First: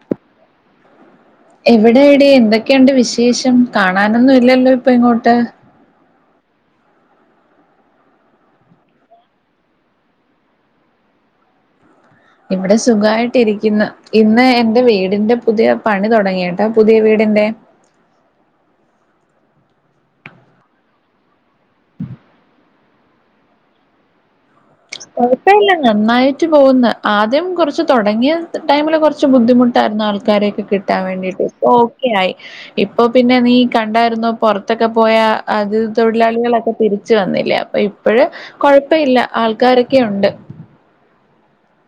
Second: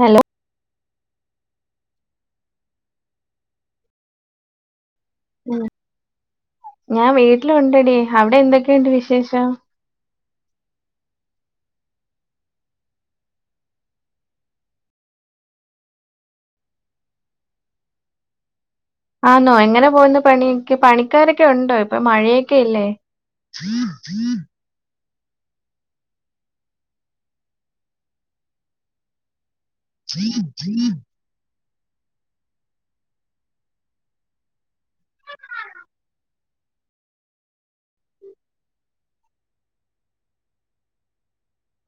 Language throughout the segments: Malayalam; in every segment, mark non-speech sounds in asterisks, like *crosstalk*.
ഹലോ എവിടെ ടീ എന്തൊക്കെ ഉണ്ട് വിശേഷം കാണാനൊന്നും ഇല്ലല്ലോ ഇപ്പൊ ഇങ്ങോട്ട് ഞാൻ വീട്ടിലുണ്ടെടി അവിടെ എന്തൊക്കെയുണ്ട് വിശേഷം ഇവിടെ സുഖ്വായിട്ടിരിക്കുന്നു. ഇന്ന് എൻറെ വീടിന്റെ പുതിയ പണി തൊടങ്ങീട്ടോ. പുതിയ വീടിന്റെ ആ ന്നൊ. എങ്ങനെ പോകുന്നു പണി. പണിക്കാരൊക്കെ ഉണ്ടോ ഇപ്പൊ മഴയൊക്കെ അല്ലേ *inaudible* കുഴപ്പ ഇല്ല നന്നായിട്ട് പോകുന്ന്. ആദ്യം കൊറച്ച് തൊടങ്ങിയ ടൈമില് കൊറ്ച്ച് ബുദ്ധിമുട്ട് രുന്നു ആൾക്കാരൊക്കെ കിട്ടാ വേണ്ടീട്ട്. ഇപ്പൊ ഓക്കെ ആയി ഇപ്പൊ പിന്നെ നീ കണ്ടായിരുന്നൊ പൊറത്തൊക്കെ പോയ അത് തൊഴിലാളികളൊക്കെ തിരിച്ചു വന്നില്ലേ ഇപ്പോഴ് കൊഴപ്പ ഇല്ല ആൾക്കാരൊക്കെ ഉണ്ട്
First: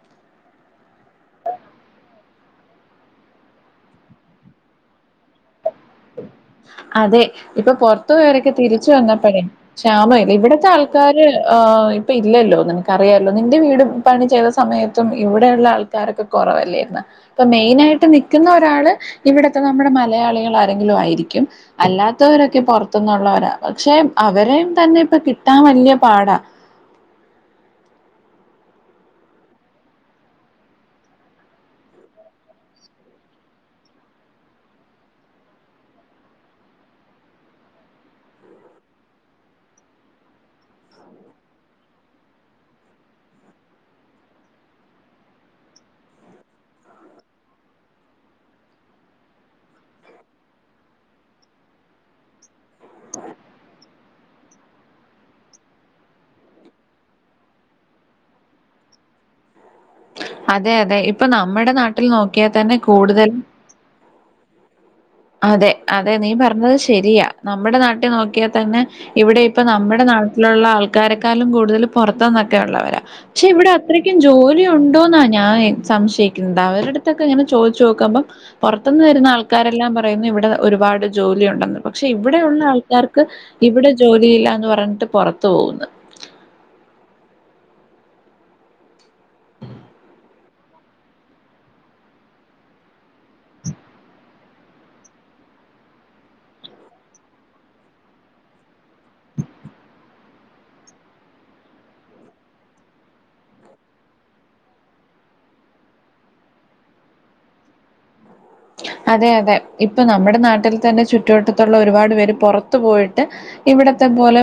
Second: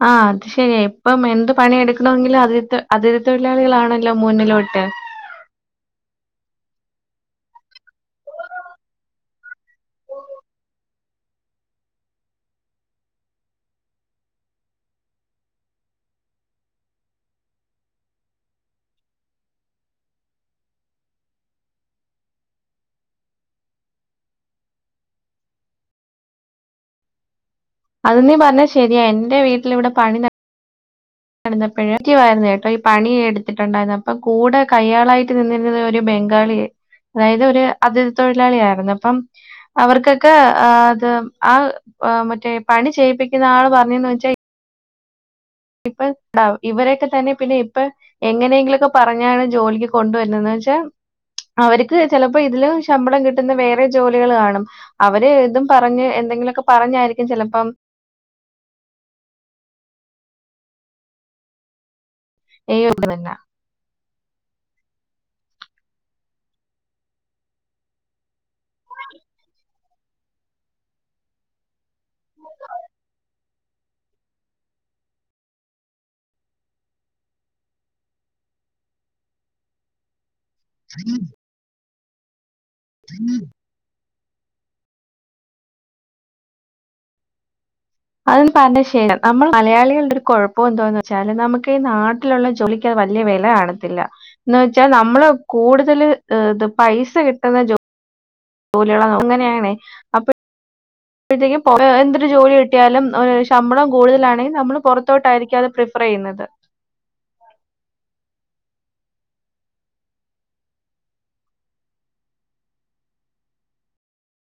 ആഹ് അത് ശെരിയാ. ഇപ്പം എന്ത് പണിയെടുക്ക്ണങ്കിലും അഥിതി അഥിതി തൊഴിലാളികളാണെല്ലോ മുന്നിലോട്ട്. അതെ ഇപ്പൊ പൊറത്തു പോവരൊക്കെ തിരിച്ചു വന്നപ്പഴേ. ക്ഷാമ ഇല്ല. ഇവിടത്തെ ആൾക്കാര് ഇപ്പൊ ഇല്ലെല്ലോ നിനക്കറിയാലൊ നിന്റെ വീടു താണ്. ചെല സമയത്തും ഇവിടെ ഒള്ള ആൾക്കാരൊക്കെ കൊറവല്ലേന്ന് ഇപ്പൊ മെയിന ആയിട്ട് നിക്കുന്ന ഒരാള് ഇവിടത്തെ നമ്മുടെ മലയാളികള് ആരെങ്കിലും ആയിരിക്കും അല്ലാത്തവരൊക്കെ പൊറത്തുന്നുള്ളവരാ പക്ഷെ അവരേം തന്നെ ഇപ്പൊ കിട്ടാൻ വല്ല്യ പാടാ അത് നീ പറഞ്ഞ ശരിയാ എന്റെ വീട്ടിലൂടെ പണി ന നടന്നെപ്പെഴ് ഇജ് പറ്ഞ്ഞെ കേട്ടൊ ഈ പണി എടുത്തിട്ടുണ്ടായിരുന്നു. അപ്പൊ കൂടെ കയ്യാളായിട്ട് നിന്നിരുന്ന ഒരു ബംഗാ ബംഗാളി ആയി. അതായത് ഒരു അതിഥി തൊഴിലാളിയായിരുന്നു അപ്പം അവർക്കൊക്കെ അത് ആഹ് മറ്റെ പണി ചെയ്യിപ്പിക്കുന്ന ആള് പറഞ്ഞെന്ന് വെച്ചാ ഇപ്പൊ താ ഇവരൊക്കെ തന്നെ പിന്നെ ഇപ്പൊ എങ്ങനെയെങ്കിലൊക്കെ പറഞ്ഞാണ് ജോലിക്ക് കൊണ്ടുവരുന്നതന്ന് എന്ന് വെച്ചാൽ അവർക്ക് ചെലപ്പോ ഇതിലും ശമ്പളം കിട്ടുന്ന വേറെ ജോലികൾ കാണും അവര് ഇതും പറഞ്ഞ് എന്തെങ്കില ഒക്കെ പറഞ്ഞായിരിക്കും ചെലപ്പം അതെ അതെ ഇപ്പൊ നമ്മെടെ നാട്ടിൽ നോക്ക്യാൽ തന്നെ ഈ തന്നെ കൂടുതലും അതെ അതെ നീ പറഞ്ഞത് ശെരിയാ. നമ്മെടെ നാട്ടിൽ നോക്കിയാ തന്നെ ഇവിടെ ഇപ്പം നമ്മെടെ നാട്ടിലുള്ള ആൾക്കാരെക്കാളും കൂടുതല് പൊറത്തന്നൊക്കെ ഉള്ളവരാ. പക്ഷെ ഇവെടെ അത്രയ്ക്കും ജോലി ഉണ്ടോ ഇന്നാ ഞാൻ സംശയിക്കുന്നത്. അവര്ടെ ടുത്തൊക്കെ ഇങ്ങനെ ചോദിച്ചു നോക്കുമ്പം പൊറത്ത്ന്ന് വരുന്ന ആൾക്കാരെല്ലാം പ പറയുന്നു ഇവിടെ ഒരുപാട് ജോലി ഉണ്ടെന്ന്. പക്ഷെ ഇവിടെ ഉള്ള ആൾക്കാർക്ക് ഇവിടെ ജോലിയില്ലാന്ന് പറഞ്ഞിട്ട് പൊറത്ത് പോകുന്ന് അത് പറ ശം *unintelligible* നമ്മള് മലയാളികള്ടെ ഒരു കൊഴപ്പം എന്തോന്ന് വെച്ചാല് നമുക്ക് ഈ നാട്ട് ട്ടിലുള്ള ജോലിക്ക് അത് വല്യ വെല കാണത്തില്ല എന്ന് വെച്ചാ നമ്മള് കൂടുതല് ഇത് പൈസ കിട്ടുന്ന ജോ തോലി ഉള്ളങ്ങ ഇങ്ങെനേണെ അപ്പ പ്പിഴിത്തേക്കും പോവേ എന്തൊരു ജോലി കിട്ടിയാലും ഒരു ശമ്പളം കൂടുതലാണെങ്കിൽ നമ്മള് പൊറത്തോട്ടായിരിക്കും അത് പ്രഫ പറയുന്നത് അതെ അതെ ഇപ്പൊ നമ്മുടെ നാട്ടിൽ തന്നെ ചുറ്റുവട്ടത്തുള്ള ഒരുപാട് പേര് പൊറത്തു പോയിട്ട് ഇവിടത്തെ പോലെ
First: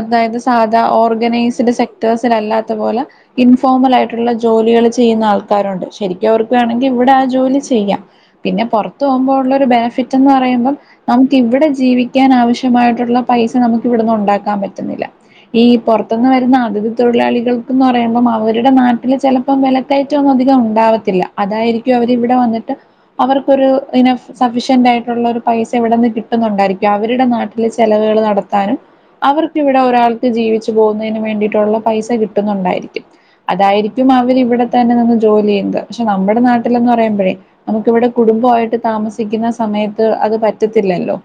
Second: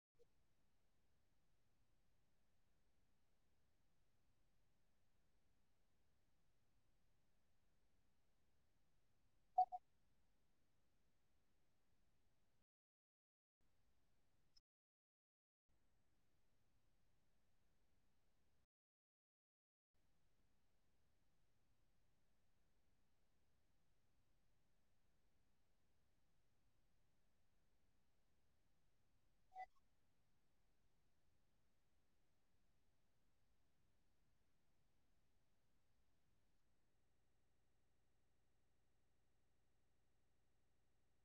അതായത് സാധാ ഓർഗനൈസ്ഡ് സെക്ടേഴ്സൽല്ലാത്ത പോലെ ഇൻഫോമലായിട്ട്ള്ള ജോലികള് ചെയ്യുന്ന ആൾക്കാരുണ്ട്. ശെരിക്കും അവർക്ക് വേണെങ്കിൽ ഇവിടെ ആ ജോലി ചെയ്യാം പിന്നെ പൊറത്തു പോകുമ്പോ ഉള്ള ഒരു ബെനഫിറ്റ് എന്ന് പറയിമ്പം നമുക്ക് ഇവിടെ ജീവിക്കാൻ ആവശ്യമായിട്ടുള്ള പൈസ നമുക്ക് ഇവിടുന്ന ഉണ്ടാക്കാൻ പറ്റുന്നില്ല ഈ പൊറത്തുന്ന് വരുന്ന അതിഥി തൊഴിലാളികൾക്ക്ന്ന് പറയുമ്പം അവരുടെ നാട്ടിലെ ചെല ഇപ്പം വെലക്കറ്റൊന്നും അധികം ഉണ്ടാവത്തില്ല. അതായിരിക്കും അവരി ഇവടെ വന്നിട്ട് അവർക്കൊരു ഇന്നെ സഫിഷ്യന്റ് ആയിട്ട്ള്ള ഒരു പൈസ ഇവിടെന്ന് കിട്ടുന്നുണ്ടായിരിക്കും. അവര്ടെ നാട്ടില് ചെലവുകൾ നട ത്താനും അവർക്ക് ഇവിടെ ഒരാൾക്ക് ജീവിച്ചു പോകുന്നതിന് വേണ്ടിയിട്ടുള്ള പൈസ കിട്ടുന്നുണ്ടായിരിക്കും അതായിരിക്കും അവരി ഇവിടെ തന്നെ നിന്ന് ജോലി ചെയ്യുന്നത് പക്ഷെ നമ്മുടെ നാട്ടിലന്ന് പറയുമ്പോഴേ നമുക്ക്ിവിടെ കുടുംബമായിട്ട് താമസിക്കുന്ന സമയത്ത് അത് പറ്റത്തില്ലല്ലോ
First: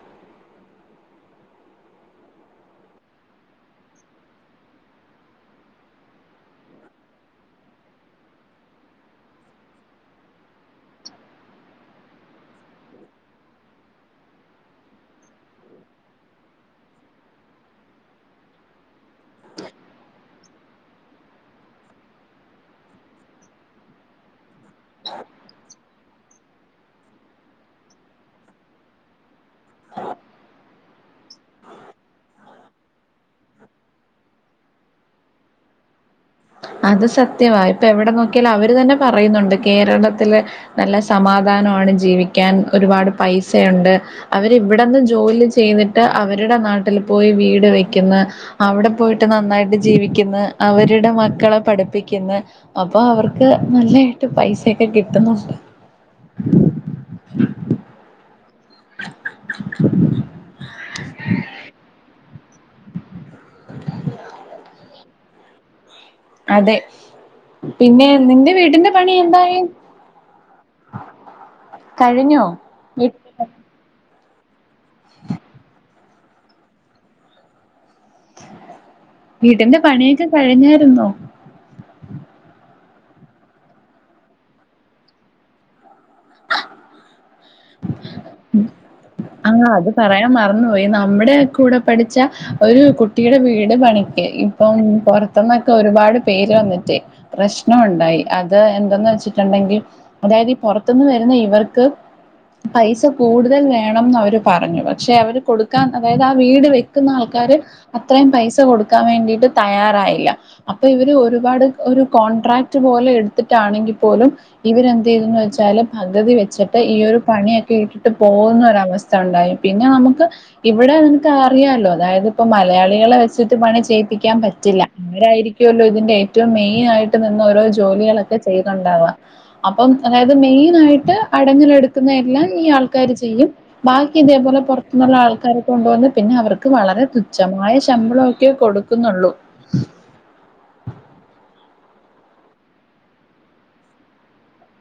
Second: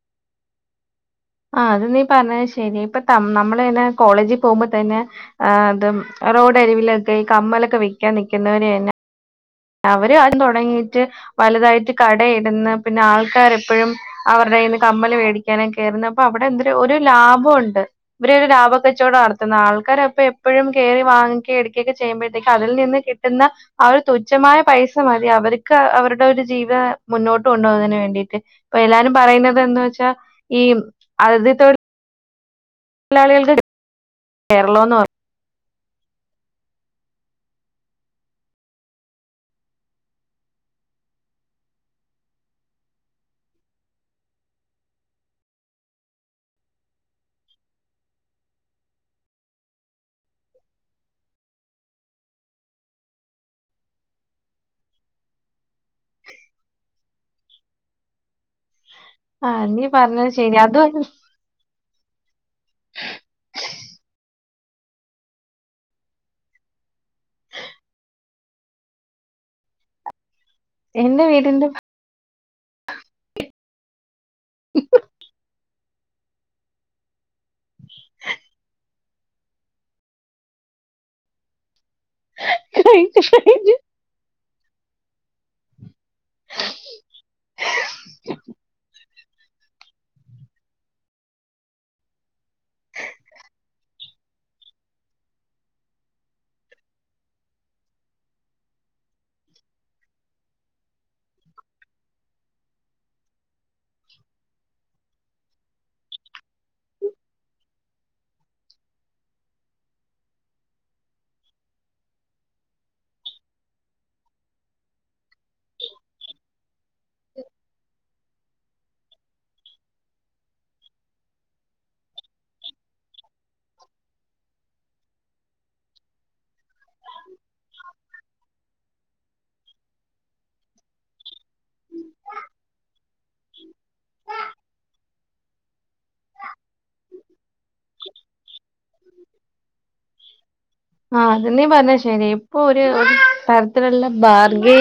ആ അത് നീ പറഞ്ഞത് ശെരി ഇപ്പ നമ്മള്ന്നെ കോളേജിൽ പോകുമ്പോ തന്നെ ആ അതും റോഡരിവിലൊക്കെ ഈ കമ്മലൊക്കെ വെക്കാൻ നിക്കുന്നവര് തന്നെ അവര് അതും തുടങ്ങിയിട്ട് വലുതായിട്ട് കടയിടുന്ന പിന്നെ ആൾക്കാർ എപ്പോഴും അവരുടെയ്ന്ന് കമ്മല് മേടിക്കാന കയറുന്ന അപ്പൊ അവിടെ എന്ത ഒരു ലാഭമുണ്ട് ഇവരരു ലാഭ കച്ചവട നടത്തുന്ന ആൾക്കാര അപ്പൊ എപ്പോഴും കയറി വാങ്ങിക്കുക എടുക്കയൊക്കെ ചെയ്യുമ്പോഴത്തേക്ക് അതിൽ നിന്ന് കിട്ടുന്ന ആ ഒരു തുച്ഛ തുച്ഛമായ പൈസ മതി അവർക്ക് അവരുടെ ഒരു ജീവിത മുന്നോട്ട് കൊണ്ടുപോകുന്നതിന് വേണ്ടിയിട്ട് ഇപ്പൊ എല്ലാരും പറയുന്നത് എന്ത വെച്ചാൽ ഈ അതിഥി തൊഴിൽ *unintelligible* *unintelligible* അത് സത്യവ ഇപ്പൊ എവിടെ നോക്കിയാലും അവര് തന്നെ പറയുന്നുണ്ട് കേരളത്തില് നല്ല സമാധാനമാണ് ജീവിക്കാൻ ഒരുപാട് പൈസുണ്ട് അവരിവിടെന്ന് ജോലി ചെയ്തിട്ട് അവരുടെ നാട്ടിൽ പോയി വീട് വെക്കുന്ന് അവിടെ പോയിട്ട് നന്നായിട്ട് ജീവിക്കുന്ന അവരുടെ പക്കളെ പഠിപ്പിക്കുന്നു അപ്പൊ അവർക്ക് നല്ലതായിട്ട് പൈസൊക്കെ കിട്ടുന്നുണ്ട് *inaudible* ആ നീ പറഞ്ഞത് ശരി അത് *unintelligible* അതെ പിന്നെ നിന്റെ വീടിന്റെ പണി എന്തായ എന്റെ വീടിന്റെ കഴിഞ്ഞോ വീ *unintelligible* *unintelligible* വീടിന്റെ പണിയൊക്കെ കഴിഞ്ഞായിരുന്നോ *unintelligible* കഴച്ച കഴച് *unintelligible* ആഹ് അത് പറയാൻ മറന്ന്പോയി നമ്മുടെ കൂടെ പഠിച്ച ഒരു കുട്ടിയുടെ വീട് പണിക്ക് ഇപ്പം പൊറത്ത്ന്നൊക്കെ ഒരുപാട് പേര് വന്നിട്ട് പ്രശ്നം ഉണ്ടായി അത് എന്താന്ന് വെച്ച്ട്ട്ണ്ടെങ്കി അതായതീ പൊറ ത്ത്ന്ന് വര്ന്ന ഇവർക്ക് പൈസ കൂട്തൽ വേണംന്ന് അവര് പറഞ്ഞു പക്ഷെ അവര് കൊടുക്കാൻ അതായത് ആ വീട് വെക്ക്ന്നാൾക്കാര് അത്രയും പൈസ കൊട്ക്കാൻ വേണ്ടി ട്ട്തയ്യാറായില്ല അപ്പൊ ഇവര് ഒരുപാട് ഒര് കോൺട്രാക്ട് പോലെ എട്ത്തിട്ടാണെങ്കിപ്പോലും ഇവരെന്തെയ്തെന്ന് വെ ച്ചാല് പകുതി വെച്ചിട്ട് ഈ ഒരു പണിയൊക്കെ ഇട്ടിട്ട് പോകുന്ന ഒരവസ്ഥ ഉണ്ടായി പിന്നെ നമുക്ക് ഇവിടെ നിൻക്ക് അറിയാലോ അതായത് ഇപ്പ മലയാളികളെ വെച്ചിട്ട് പണി ചെയ്യിപ്പിക്കാൻ പറ്റില്ല ആവരായിരിക്കുവല്ലോ ഇതിന്റെ ഏറ്റവും മെയിൻ ആയിട്ട് നിന്ന് ഓരോ ജോലികളൊക്കെ ചെയ്ന്ന്ണ്ടാവാ അപ്പം അതായത് മെയിനായിട്ട് അടങ്ങൽ എടുക്കുന്ന എല്ലാം ഈ ആൾക്കാര് ചെയ്യും ബാക്കി ഇതേപോലെ പൊർത്ത്ന്നുള്ള ആൾക്കാരെ കൊണ്ടുവന്ന് പിന്നെ അവർക്ക് വളരെ തുച്ഛമായ ശമ്പളൊക്കെ കൊടു ക്ക്ന്നൊള്ളു ആഹ് അതന്നെ പർഞ്ഞത് ശരി ഇപ്പൊ ഒര് ഒര് തരത്തിലുള്ള ബാർഗൈ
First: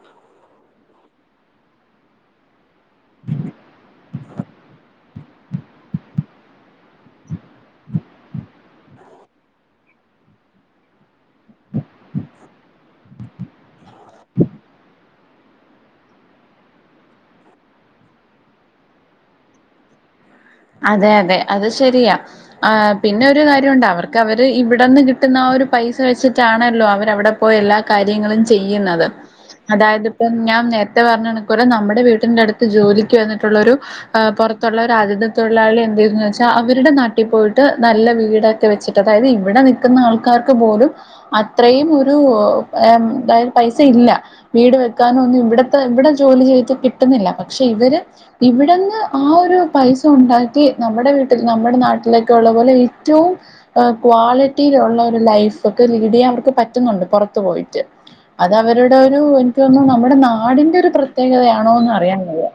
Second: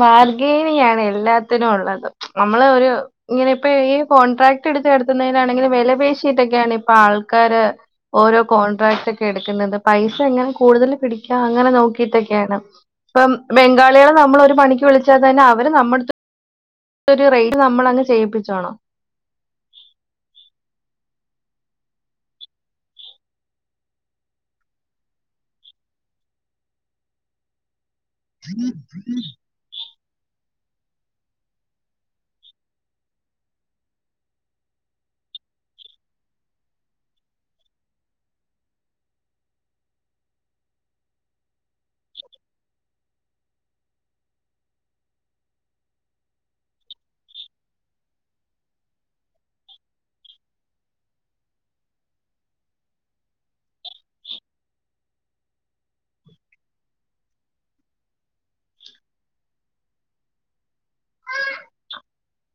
ബാർഗൈനിങ്ങാണ് എല്ലാത്തിനുള്ളത് നമ്മള് ഒരു ഇങ്ങനെ ഇപ്പ ഈ കോൺട്രാക്റ്റ്ട്ത്ത് നടത്തുന്നതിനാണെങ്കിലും വെല പേശിയിട്ടൊക്കെയാണ് ഇപ്പൊ ആൾക്കാര് ഓരോ കോൺട്രാക്ട് ഒക്കെ എട്ക്കുന്നത് പൈസ എങ്ങനെ കൂടുതൽ പിടിക്കാം അങ്ങനെ നോക്കിയിട്ടൊക്കെയാണ് ഇപ്പം ബംഗാളികളെ നമ്മള് ഒര് പണിക്ക് വിളിച്ചാ തന്നെ അവര് നമ്മട്ത്ത് ഒര് റെയ്റ്റിന് നമ്മളങ്ങ് ചെയ്യിപ്പിച്ചോണം അതെ അതെ അത് ശരിയാ ആഹ് പിന്നൊരു കാര്യണ്ട് അവർക്ക് അവര് ഇവിടെന്ന് കിട്ടുന്ന ആ ഒരു പൈസ വെച്ചിട്ടാണല്ലോ അവരവിടെപ്പോയി എല്ലാ കാര്യങ്ങളും ചെയ്യ്ന്നത് അതായതിപ്പം ഞാൻ നേരത്തെ പറഞ്ഞ കണക്കോലെ നമ്മുടെ വീടിന്റെടുത്ത് ജോലിക്ക് വന്നിട്ടുള്ളൊരു ആഹ് പൊറത്തുള്ള ഒരതിഥി തൊഴിലാളി എന്തെയ്ത് ന്ന് വെച്ചാ അവര്ടെ നാട്ടി പോയിട്ട് നല്ല വീടൊക്കെ വെച്ചിട്ട് അതായത് ഇവിടെ നി ക്ക്ന്ന ആൾക്കാർക്ക് പോലും അത്രയും ഒരു എന്താ പൈസ ഇല്ല വീട് വെക്കാനൊന്നും ഇവ്ടത്തെ ഇവടെ ജോലി ചെയ്തിട്ട് കിട്ടുന്നില്ല പക്ഷെ ഇവര് ഇവിടെന്ന് ആഹ് ഒരു പൈ സണ്ടാക്കി നമ്മടെ വീട്ടിൽ നമ്മുടെ നാട്ടിലൊക്കെ ഉള്ള പോലെ ഏറ്റവും ക്വാളിറ്റിയിലുള്ള ഒര് ലൈഫൊക്കെ ലീഡ് ചെയ്യാൻ അവർക്ക് പറ്റ്ന്നുണ്ട് പുറത്ത് പോയിട്ട് അത് അവരുടെ ഒരു എനിക്ക് തോന്നും നമ്മുടെ നാടിൻന്റെ ഒരു പ്രത്യേകതയാണോന്ന് അറിയാൻ വയ്യ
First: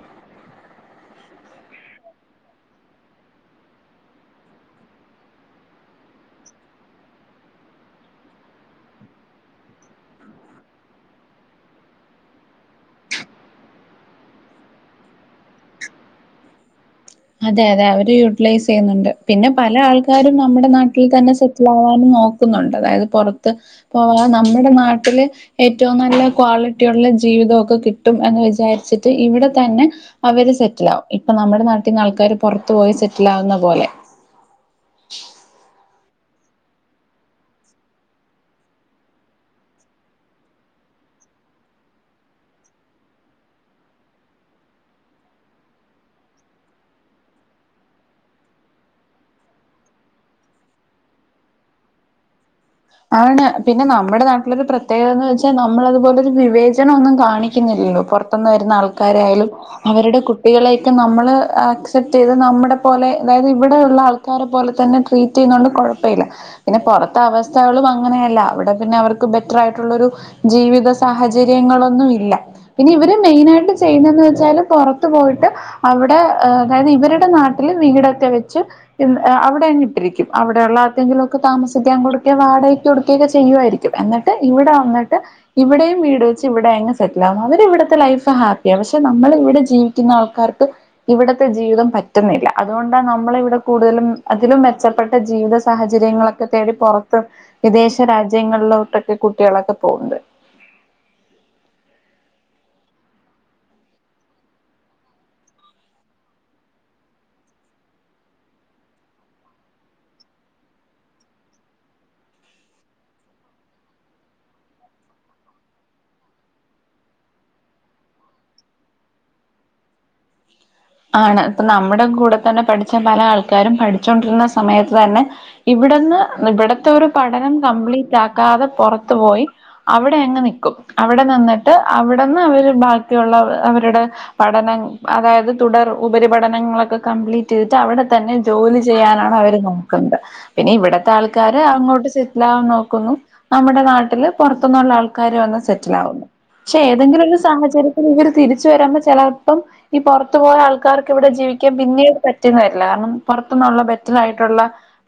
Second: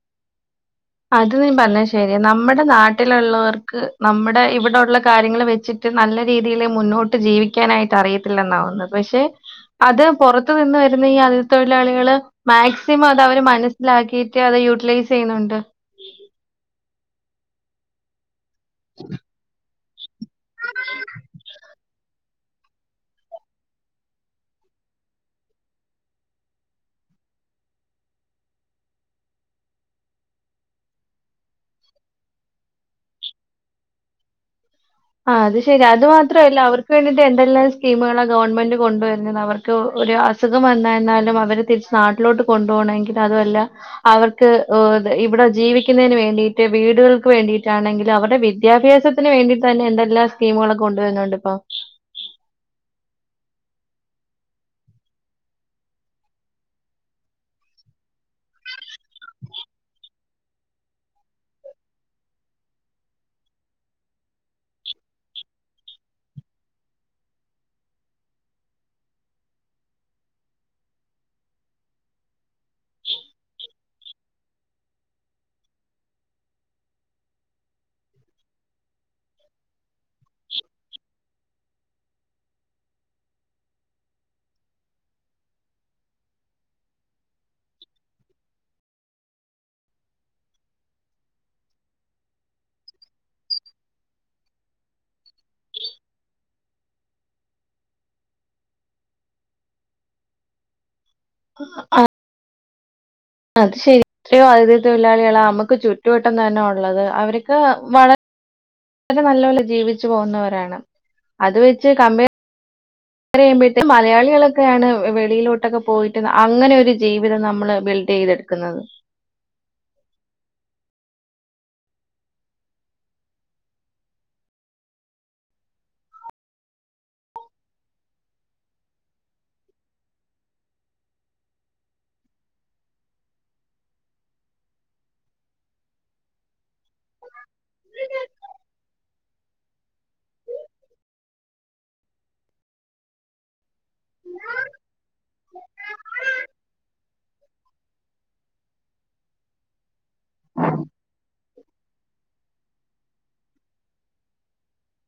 അത് നീ പറഞ്ഞത് ശരിയാ നമ്മ്ടെ നാട്ടിലുള്ളവർക്ക് നമ്മ്ടെ ഇവിടൊള്ള കാര്യങ്ങള് വെച്ചി ട്ട് നല്ല രീതിയില് മുന്നോട്ട് ജീവിക്കാനായിട്ട് അറിയത്തില്ലെന്നാ തോന്നുന്നത് പക്ഷെ അത് പുറത്ത് നിന്ന് വരുന്ന ഈ അതിഥി തൊഴിലാളികള് മാക്സിമം അത് അവര് മനസ്സിലാക്കിയിട്ട് അത് യൂട്ടിലൈസ് ചെയ്യുന്നുണ്ട് അതെ അതെ അവര് യുട്ടിലൈസ് ചെയ്യുന്നുണ്ട് പിന്നെ പല ആൾ ക്കാരും നമ്മുടെ നാട്ടിൽ തന്നെ സെറ്റിൽ ആകാനും നോക്കുന്നുണ്ട് അതായത് പുറത്ത് പോവാൻ നമ്മുടെ നാട്ടില് ഏറ്റവും നല്ല ക്വാളിറ്റിയുള്ള ജീവിതവൊക്കെ കിട്ടും എന്ന് വിചാരിച്ചിട്ട് ഇവിടെ തന്നെ അവര് സെറ്റിലാവും ഇപ്പ നമ്മ്ടെ നാട്ടീന്ന് ആൾക്കാാര് പുറത്ത് പോയി സെറ്റിലാകുന്ന പോലെ ആഹ് അത് ശരി അത് മാത്രല്ല അവർക്ക് വേണ്ടീട്ട് എന്തെല്ലാം സ്കീമകളാ ഗവൺമെന്റ് കൊണ്ടുവരുന്നത് അവർക്ക് ഒരു അസുഖം വന്നരാലും അവരെ തിരിച്ച് നാട്ടിലോട്ട് കൊണ്ടുപോകണമെങ്കിൽ അതുമല്ല അവർക്ക് ഇവിടെ ജീവിക്കുന്നതിന് വേണ്ടിട്ട് വീടുകൾക്ക് വേണ്ടിട്ടാണെങ്കിലു അവര്ടെ വിദ്യാഭ്യാസത്തിന് വേണ്ടി തന്നെ എന്തെല്ലാ സ്കീമുകളൊക്കെ കൊണ്ട് വര്ന്ന്ണ്ട്പ്പൊ ആണ് പിന്നെ നമ്മുടെ നാട്ടിലൊരു പ്രത്യേകതന്ന് വെച്ചാ നമ്മളതുപോലെരു വിവേചനൊന്നും കാണിക്കുന്നില്ലല്ലോ പൊർ ത്ത്ന്ന് വര്ന്ന ആൾക്കാരായാലും അവര്ടെ കുട്ടികളെയൊക്കെ നമ്മള് അക്സെപ്റ്റെയ്ത് നമ്മടെ പോലെ അതായത് ഇവിടെ ഉള്ള ആൾ ക്കാരെ പോലെ തന്നെ ട്രീറ്റെയ്യുന്നോണ്ട് കൊഴപ്പല്ല പിന്നെ പൊറത്ത് അവ സ്ഥകളും അങ്ങനെയല്ല അവിടെ പിന്നെ അവർക്ക് ബെറ്ററായിട്ടുള്ളൊരു ജീവിത സാഹചര്യങ്ങളൊന്നും ഇല്ല പിന്നെ ഇവര് മെയിന ആയിട്ട് ചെയ്യുന്നതെന്ന് വെച്ചാൽ പുറത്ത് പോയിട്ട് അവിടെ അതായത് ഇവരുടെ നാട്ടില് വീടൊക്കെ വെച്ച് അവിടെ അങ്ങ് ഇട്ടിരിക്കുംഅവിടെയുള്ള ആർകെങ്കിലും ഒക്കെ താമസിക്ക കോട് ഒക്കെ വാടകയ്ക്ക് കൊടുക്കുകയൊക്കെ ചെയ്യുവായി രിക്കും എന്നിട്ട് ഇവിടെ വന്നിട്ട് ഇവിടെയും വീട് വെച്ച് ഇവിടെ എങ്ങെ ഇവിടേം വീട് വെച്ച് ഇവിടെ അങ്ങ് സെറ്റിൽ ആവും അവര് ഇവിടത്തെ ലൈഫ് ഹാപ്പിയാണ് പക്ഷെ നമ്മള ഇവിടെ ജീ വിക്കുന്ന ആൾക്കാർക്ക് ഇവിടത്തെ ജീവിതം പറ്റുന്നില്ല ഇവിടുത്തെ ജീവിതം പറ്റുന്നില്ല അതുകൊണ്ടാണ് നമ്മള ഇവിടെ കൂടുതലും അതിലും മെച്ചപ്പെട്ട ജീവിത സാഹചര്യങ്ങളൊക്കെ ഒക്കെ തേടി പുറത്ത് വിദേശ രാജ്യങ്ങളിലോട്ടൊക്കെ കുട്ടികളൊക്കെ പോകണ്ട് ആഹ് അത് ശരിക്കും ആതിഥി തൊഴിലാളികളാണ് നമുക്ക് ചുറ്റുവട്ടം തന്നെ ഉള്ളത് അവർക്ക് വളരെ വളരെ നല്ല പോലെ ജീവിച്ചു പോകുന്നവരാണ് അത് വെച്ച് കമ്പ പറയുമ്പോഴേും മലയാളികളൊക്കെയാണ് വെളിയിലോട്ടൊക്കെ പോയിട്ട് അങ്ങനെൊ ഒരു ജീവിതം നമ്മള് ബിൽഡ് ചെയ്തത് ക്കുന്നത് ആണ് ഇപ്പ നമ്മുടെ കൂടെ തന്നെ പഠിച്ച പല ആൾക്കാരും പഠിചോണ്ടിരുന്ന സമയത്ത് തന്നെ ഇവിടുന്ന് ഇവിടത്തെ ഒരു പഠനം കംപ്ലീറ്റ് ആക്കാതെ പുറത്തു പോയി അവിടെ അങ്ങ് നിക്കും അവിടെ നിന്നിട്ട് അവിടെന്ന് അവര് ബാക്കിയുള്ള അവരുടെ പഠനം അതായത് തുടർ ഉപരിപഠനങ്ങളൊക്കെ കംപ്ലീറ്റ് ചെയ്തിട്ട് അവിടെ തന്നെ ജോലി ചെയ്യാനാണ് അവര് നോക്കുന്നത് പിന്നെ ഇവിടത്തെ ആൾക്കാര് അങ്ങോട്ട് സെറ്റില ആകൻ നോക്കുന്നു നമ്മുടെ നാട്ടില് പുറത്തുന്നുള്ള ആൾക്കാര് വന്ന് സെറ്റില ആകുന്നു പക്ഷെ ഏതെങ്കിലും ഒരു സാഹചര്യത്തിൽ ഇവർ തിരിച്ചു വരാമ്പോ ചിലപ്പം ഈ പുറ ത്തു പോയ ആൾക്കാർക്ക് ഇവടെ ജീവിക്കാൻ പിന്നീട് പറ്റീന്ന് വരില്ല. കാരണം പുറത്തുന്നുള്ള ബെറ്റർ ആയിട്ടുള്ള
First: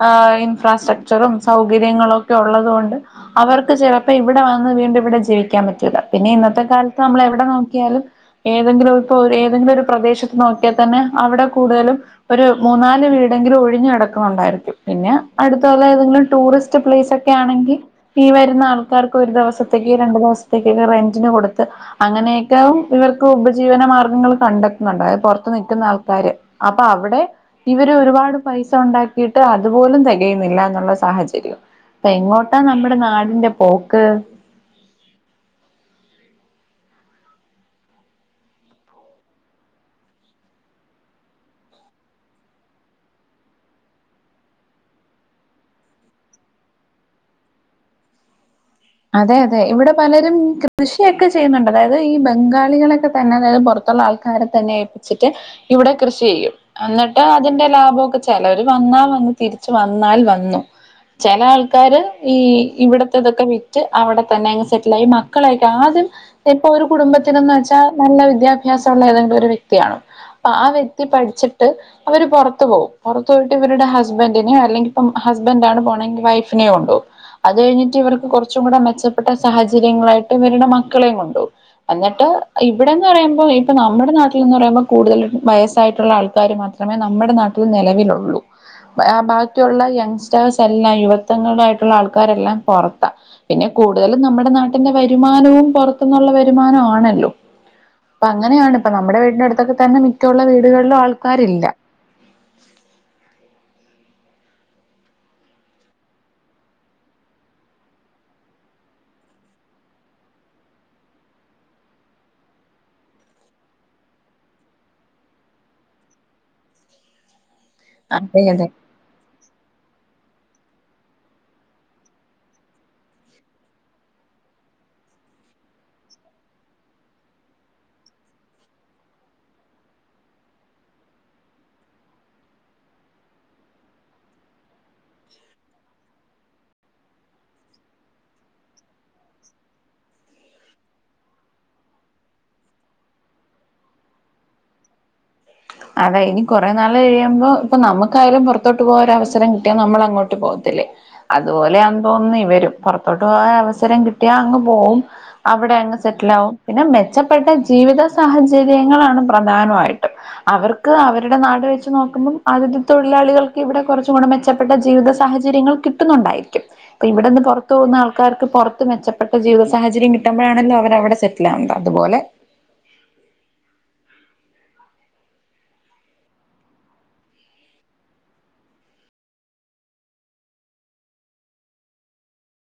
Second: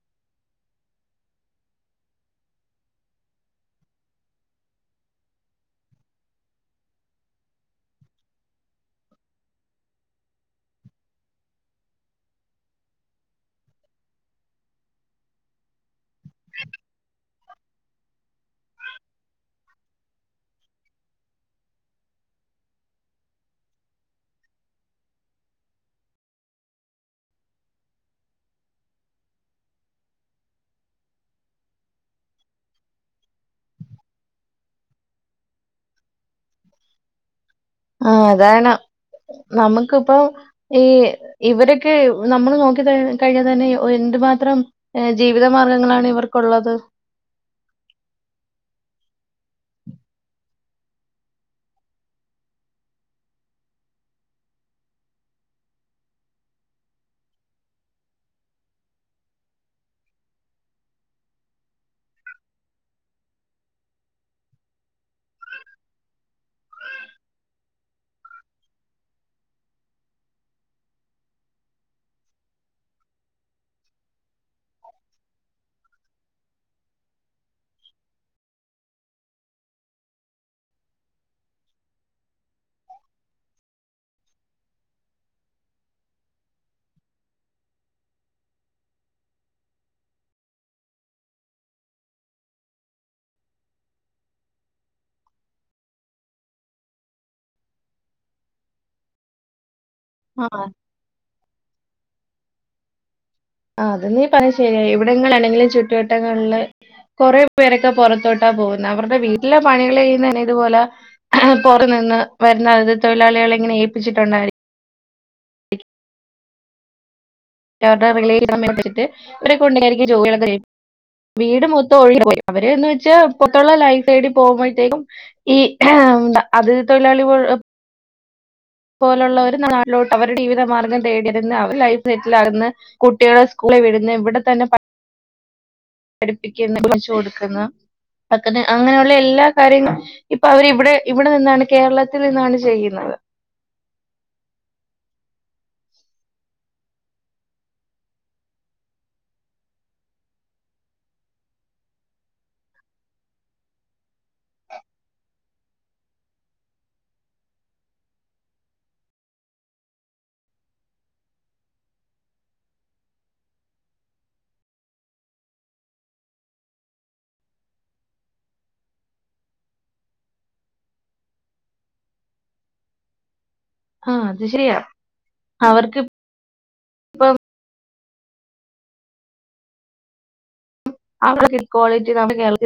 ആഹ് ഇൻഫ്രാസ്ട്രക്ചറും സൗകര്യങ്ങളും ഒക്കെ ഉള്ളത് കൊണ്ട് അവർക്ക് ചെലപ്പം ഇവിടെ വന്ന് വീണ്ടും ഇവിടെ ജീവിക്കാൻ പറ്റൂല്ല. പിന്നെ ഇന്നത്തെ കാലത്ത് നമ്മള് എവിടെ നോക്കിയാലും ഏതെങ്കിലും ഇപ്പോ ഒര് ഏതെങ്കിലും ഒരു പ്രദേശത്ത് നോക്കിയാ തന്നെ അവിടെ കൂടുതലും ഒരു മൂന്നാല് വീടെങ്കിലും ഒഴിഞ്ഞ് കിടക്കുന്നുണ്ടായിരിക്കും. പിന്നെ അടുത്തുള്ള ഏതെങ്കിലും ടൂറിസ്റ്റ് പ്ലേസ ക്കെ ആണെങ്കി ഈ വരുന്ന ആൾക്കാർക്ക് ഒരു ദിവസത്തേക്ക് രണ്ടു ദിവസത്തേക്കൊക്കെ റെന്റിന് കൊടുത്ത് അങ്ങനെയൊക്കെ ഇവർക്ക് ഉപജീവന മാർഗങ്ങൾ കണ്ടെ ന്ന്ണ്ടായെ പൊറത്ത് നിക്കുന്ന ആൾക്കാര് അപ്പൊ അവിടെ ഇവര് ഒരുപാട് പൈസ ഉണ്ടാക്കിയിട്ട് അതുപോലും തികയുന്നില്ല എന്നുള്ള സാഹചര്യവാ പ്പ എങ്ങോട്ടാ നമ്മുടെ നാടിന്റെ പോക്ക് ആഹ് അതാണ് നമുക്കിപ്പം ഈ ഇവരൊക്കെ നമ്മൾ നോക്കി കഴി കഴിഞ്ഞാ തന്നെ ഓഹ് എന്ത് മാത്രം ഏഹ് ജീവിത മാർഗ്ഗങ്ങളാണ് ഇവർക്കുള്ളത് അതെ അതെ ഇവടെ പലരും കൃഷിയൊക്കെ ചെയ്യുന്നുണ്ട്. അതായത് ഈ ബംഗാളികളൊക്കെ തന്നെ അതായത് പൊറ ത്തുള്ള ആൾക്കാരെ തന്നെ ഏൽപ്പിച്ചിട്ട് ഇവടെ കൃഷി ചെയ്യും. അന്നിട്ട് അതിന്റെ ലാഭവൊക്കെ ചെലവര് വന്നാ വന്ന് തിരിച്ചു വന്നാൽ വന്നു. ചെല ആൾക്കാര് ഈ ഇവടെത്തെ തൊക്കെ വി റ്റ് അവിടെ തന്നെ അങ്ങ് സെറ്റിലായി. മക്കളെയൊക്കെ ആദ്യം ഇപ്പൊ ഒരു കുടുംബത്തിനന്ന് വെച്ചാ നല്ല വിദ്യാഭ്യാസം ഉള്ള ഏതെങ്കിലും ഒരു വ്യക്തിയാണം. അപ്പാ വ്യക്തി പഠിച്ചിട്ട് അവര് പുറത്തു പോവും. പുറത്ത് പോയിട്ട് ഇവരുടെ ഹസ്ബൻ്റിനെയോ അല്ലെങ്കി ഇപ്പം ഹസ്ബൻ്റ് ആണ് പോണെങ്കി വൈഫിനെയോ കൊണ്ടോവും. അത് കഴിഞ്ഞിട്ട് ഇവർക്ക് കുറച്ചും കൂടെ മെച്ചപ്പെട്ട സാഹചര്യങ്ങളായിട്ട് ഇവരുടെ മക്കളെയും കൊണ്ടോവും. എന്നിട്ട് ഇവിടെന്ന് പറയുമ്പോ ഇപ്പൊ നമ്മുടെ നാട്ടില് ന്ന് പറയുമ്പോ കൂടുതലും വയസ്സായിട്ടുള്ള ആൾക്കാർ മാത്രം മാത്രമേ നമ്മുടെ നാട്ടിൽ നിലവിലൊള്ളൂ. ബാക്കിയുള്ള യങ്ങ്സ്റ്റേഴ്സ് എല്ലാം യുവത്വങ്ങളു ആയിട്ടുള്ള ആൾക്കാരെല്ലാം പൊറത്താ. പിന്നെ കൂടുതലും നമ്മുടെ നാട്ടിന്റെ വരുമാനവും പുറത്തുന്നുള്ള വരുമാനമാണല്ലോ. അപ്പൊ അങ്ങനെയാണ് ഇപ്പ നമ്മുടെ വീടിന്റെ അടുത്തൊക്കെ തന്നെ മിക്ക ഉള്ള ആ വീടുകളിലും ആൾക്കാരില്ല. ആഹ് അത് നീ പറഞ്ഞത് ശരിയാ. ഇവിടങ്ങളാണെങ്കിലും ചുറ്റുവട്ടങ്ങളില് കുറേ പേരൊക്കെ പൊറത്തോട്ടാ പോവുന്ന. അവരുടെ വീട്ടിലെ പണികൾ ചെയ്യുന്നതന്നെ ഇതുപോലെ പൊറി നിന്ന് വരുന്ന അതിഥി തൊഴിലാളികളെ ഇങ്ങനെ ഏപ്പിച്ചിട്ടുണ്ടായിരി താത്ത അതെ പിള്ളേരി അതെ അമ്മനെഒറ്റകിട്ട് ഒര് *unintelligible* ജോലളൊക്കെ ചെയും വീട് മൊത്തം ഒഴി. *unintelligible* അവര്ന്ന് വച്ചാ പൊറത്തുള്ള ലൈഫ് തേടി പോകുമ്പഴ്ത്തേക്കും ഈ അതിതി തൊഴിലാളി പോലുള്ള പോലുള്ളവര് നാട്ടിലോട്ട് അവരുടെ ജീവിതമാർഗ്ഗം തേടി വരുന്ന് അവർ ലൈഫ് സെറ്റിലാകുന്ന് കുട്ടികളെ സ്കൂളി വിട്ന്ന് ഇവിടെ തന്നെ പ പഠിപ്പിക്കുന്ന് പടിച്ച് കൊടുക്കുന്ന് പക്ക്ന്ന്. അങ്ങനെയുള്ള എല്ലാ കാര്യങ്ങ ഇപ്പൊ അവരിവിടെ ഇവിടെ നിന്നാണ് കേരളത്തിൽ നിന്നാണ് ചെയ്യുന്നത്. അതെ ഇനി കുറേ നാൾ കഴിയുമ്പം ഇപ്പൊ നമുക്കായാലും പുറത്തോട്ട് പോവാൻ ഒരവസരം കിട്ടിയാ നമ്മളങ്ങോട്ട് പോവത്തില്ലേ. അതുപോലെയാന്ന് തോന്നുന്നു ഇവരും. പുറത്തോട്ട് പോവാ അവസരം കിട്ടിയാ അങ്ങ് പോവും. അവിടെ അങ്ങ് സെറ്റിലാവും. പിന്നെ മെച്ചപ്പെട്ട ജീവിത സാഹചര്യങ്ങളാണ് പ്രധാനമായിട്ടും. അവർക്ക് അവരുടെ നാട് വെച്ച് നോക്കുമ്പം ആതിഥി തൊഴിലാളികൾക്ക് ഇവിടെ കുറച്ചും കൂടെ മെച്ചപ്പെട്ട ജീവിത സാഹചര്യങ്ങൾ കിട്ടുന്നുണ്ടായിരിക്കും. അപ്പിവിടെന്ന് പുറത്ത് പോകുന്ന ആൾക്കാർക്ക് പൊറത്ത് മെച്ചപ്പെട്ട ജീവിത സാഹചര്യം കിട്ടുമ്പഴാണല്ലോ അവരവിടെ സെ റ്റിലാവുന്നത്. അതുപോലെ ആഹ് അത് ശരിയാ. അവർക്ക് അവിടെക്ളറ്റി കോളിറ്റി നമുക്ക് കേൾക്ന്ന്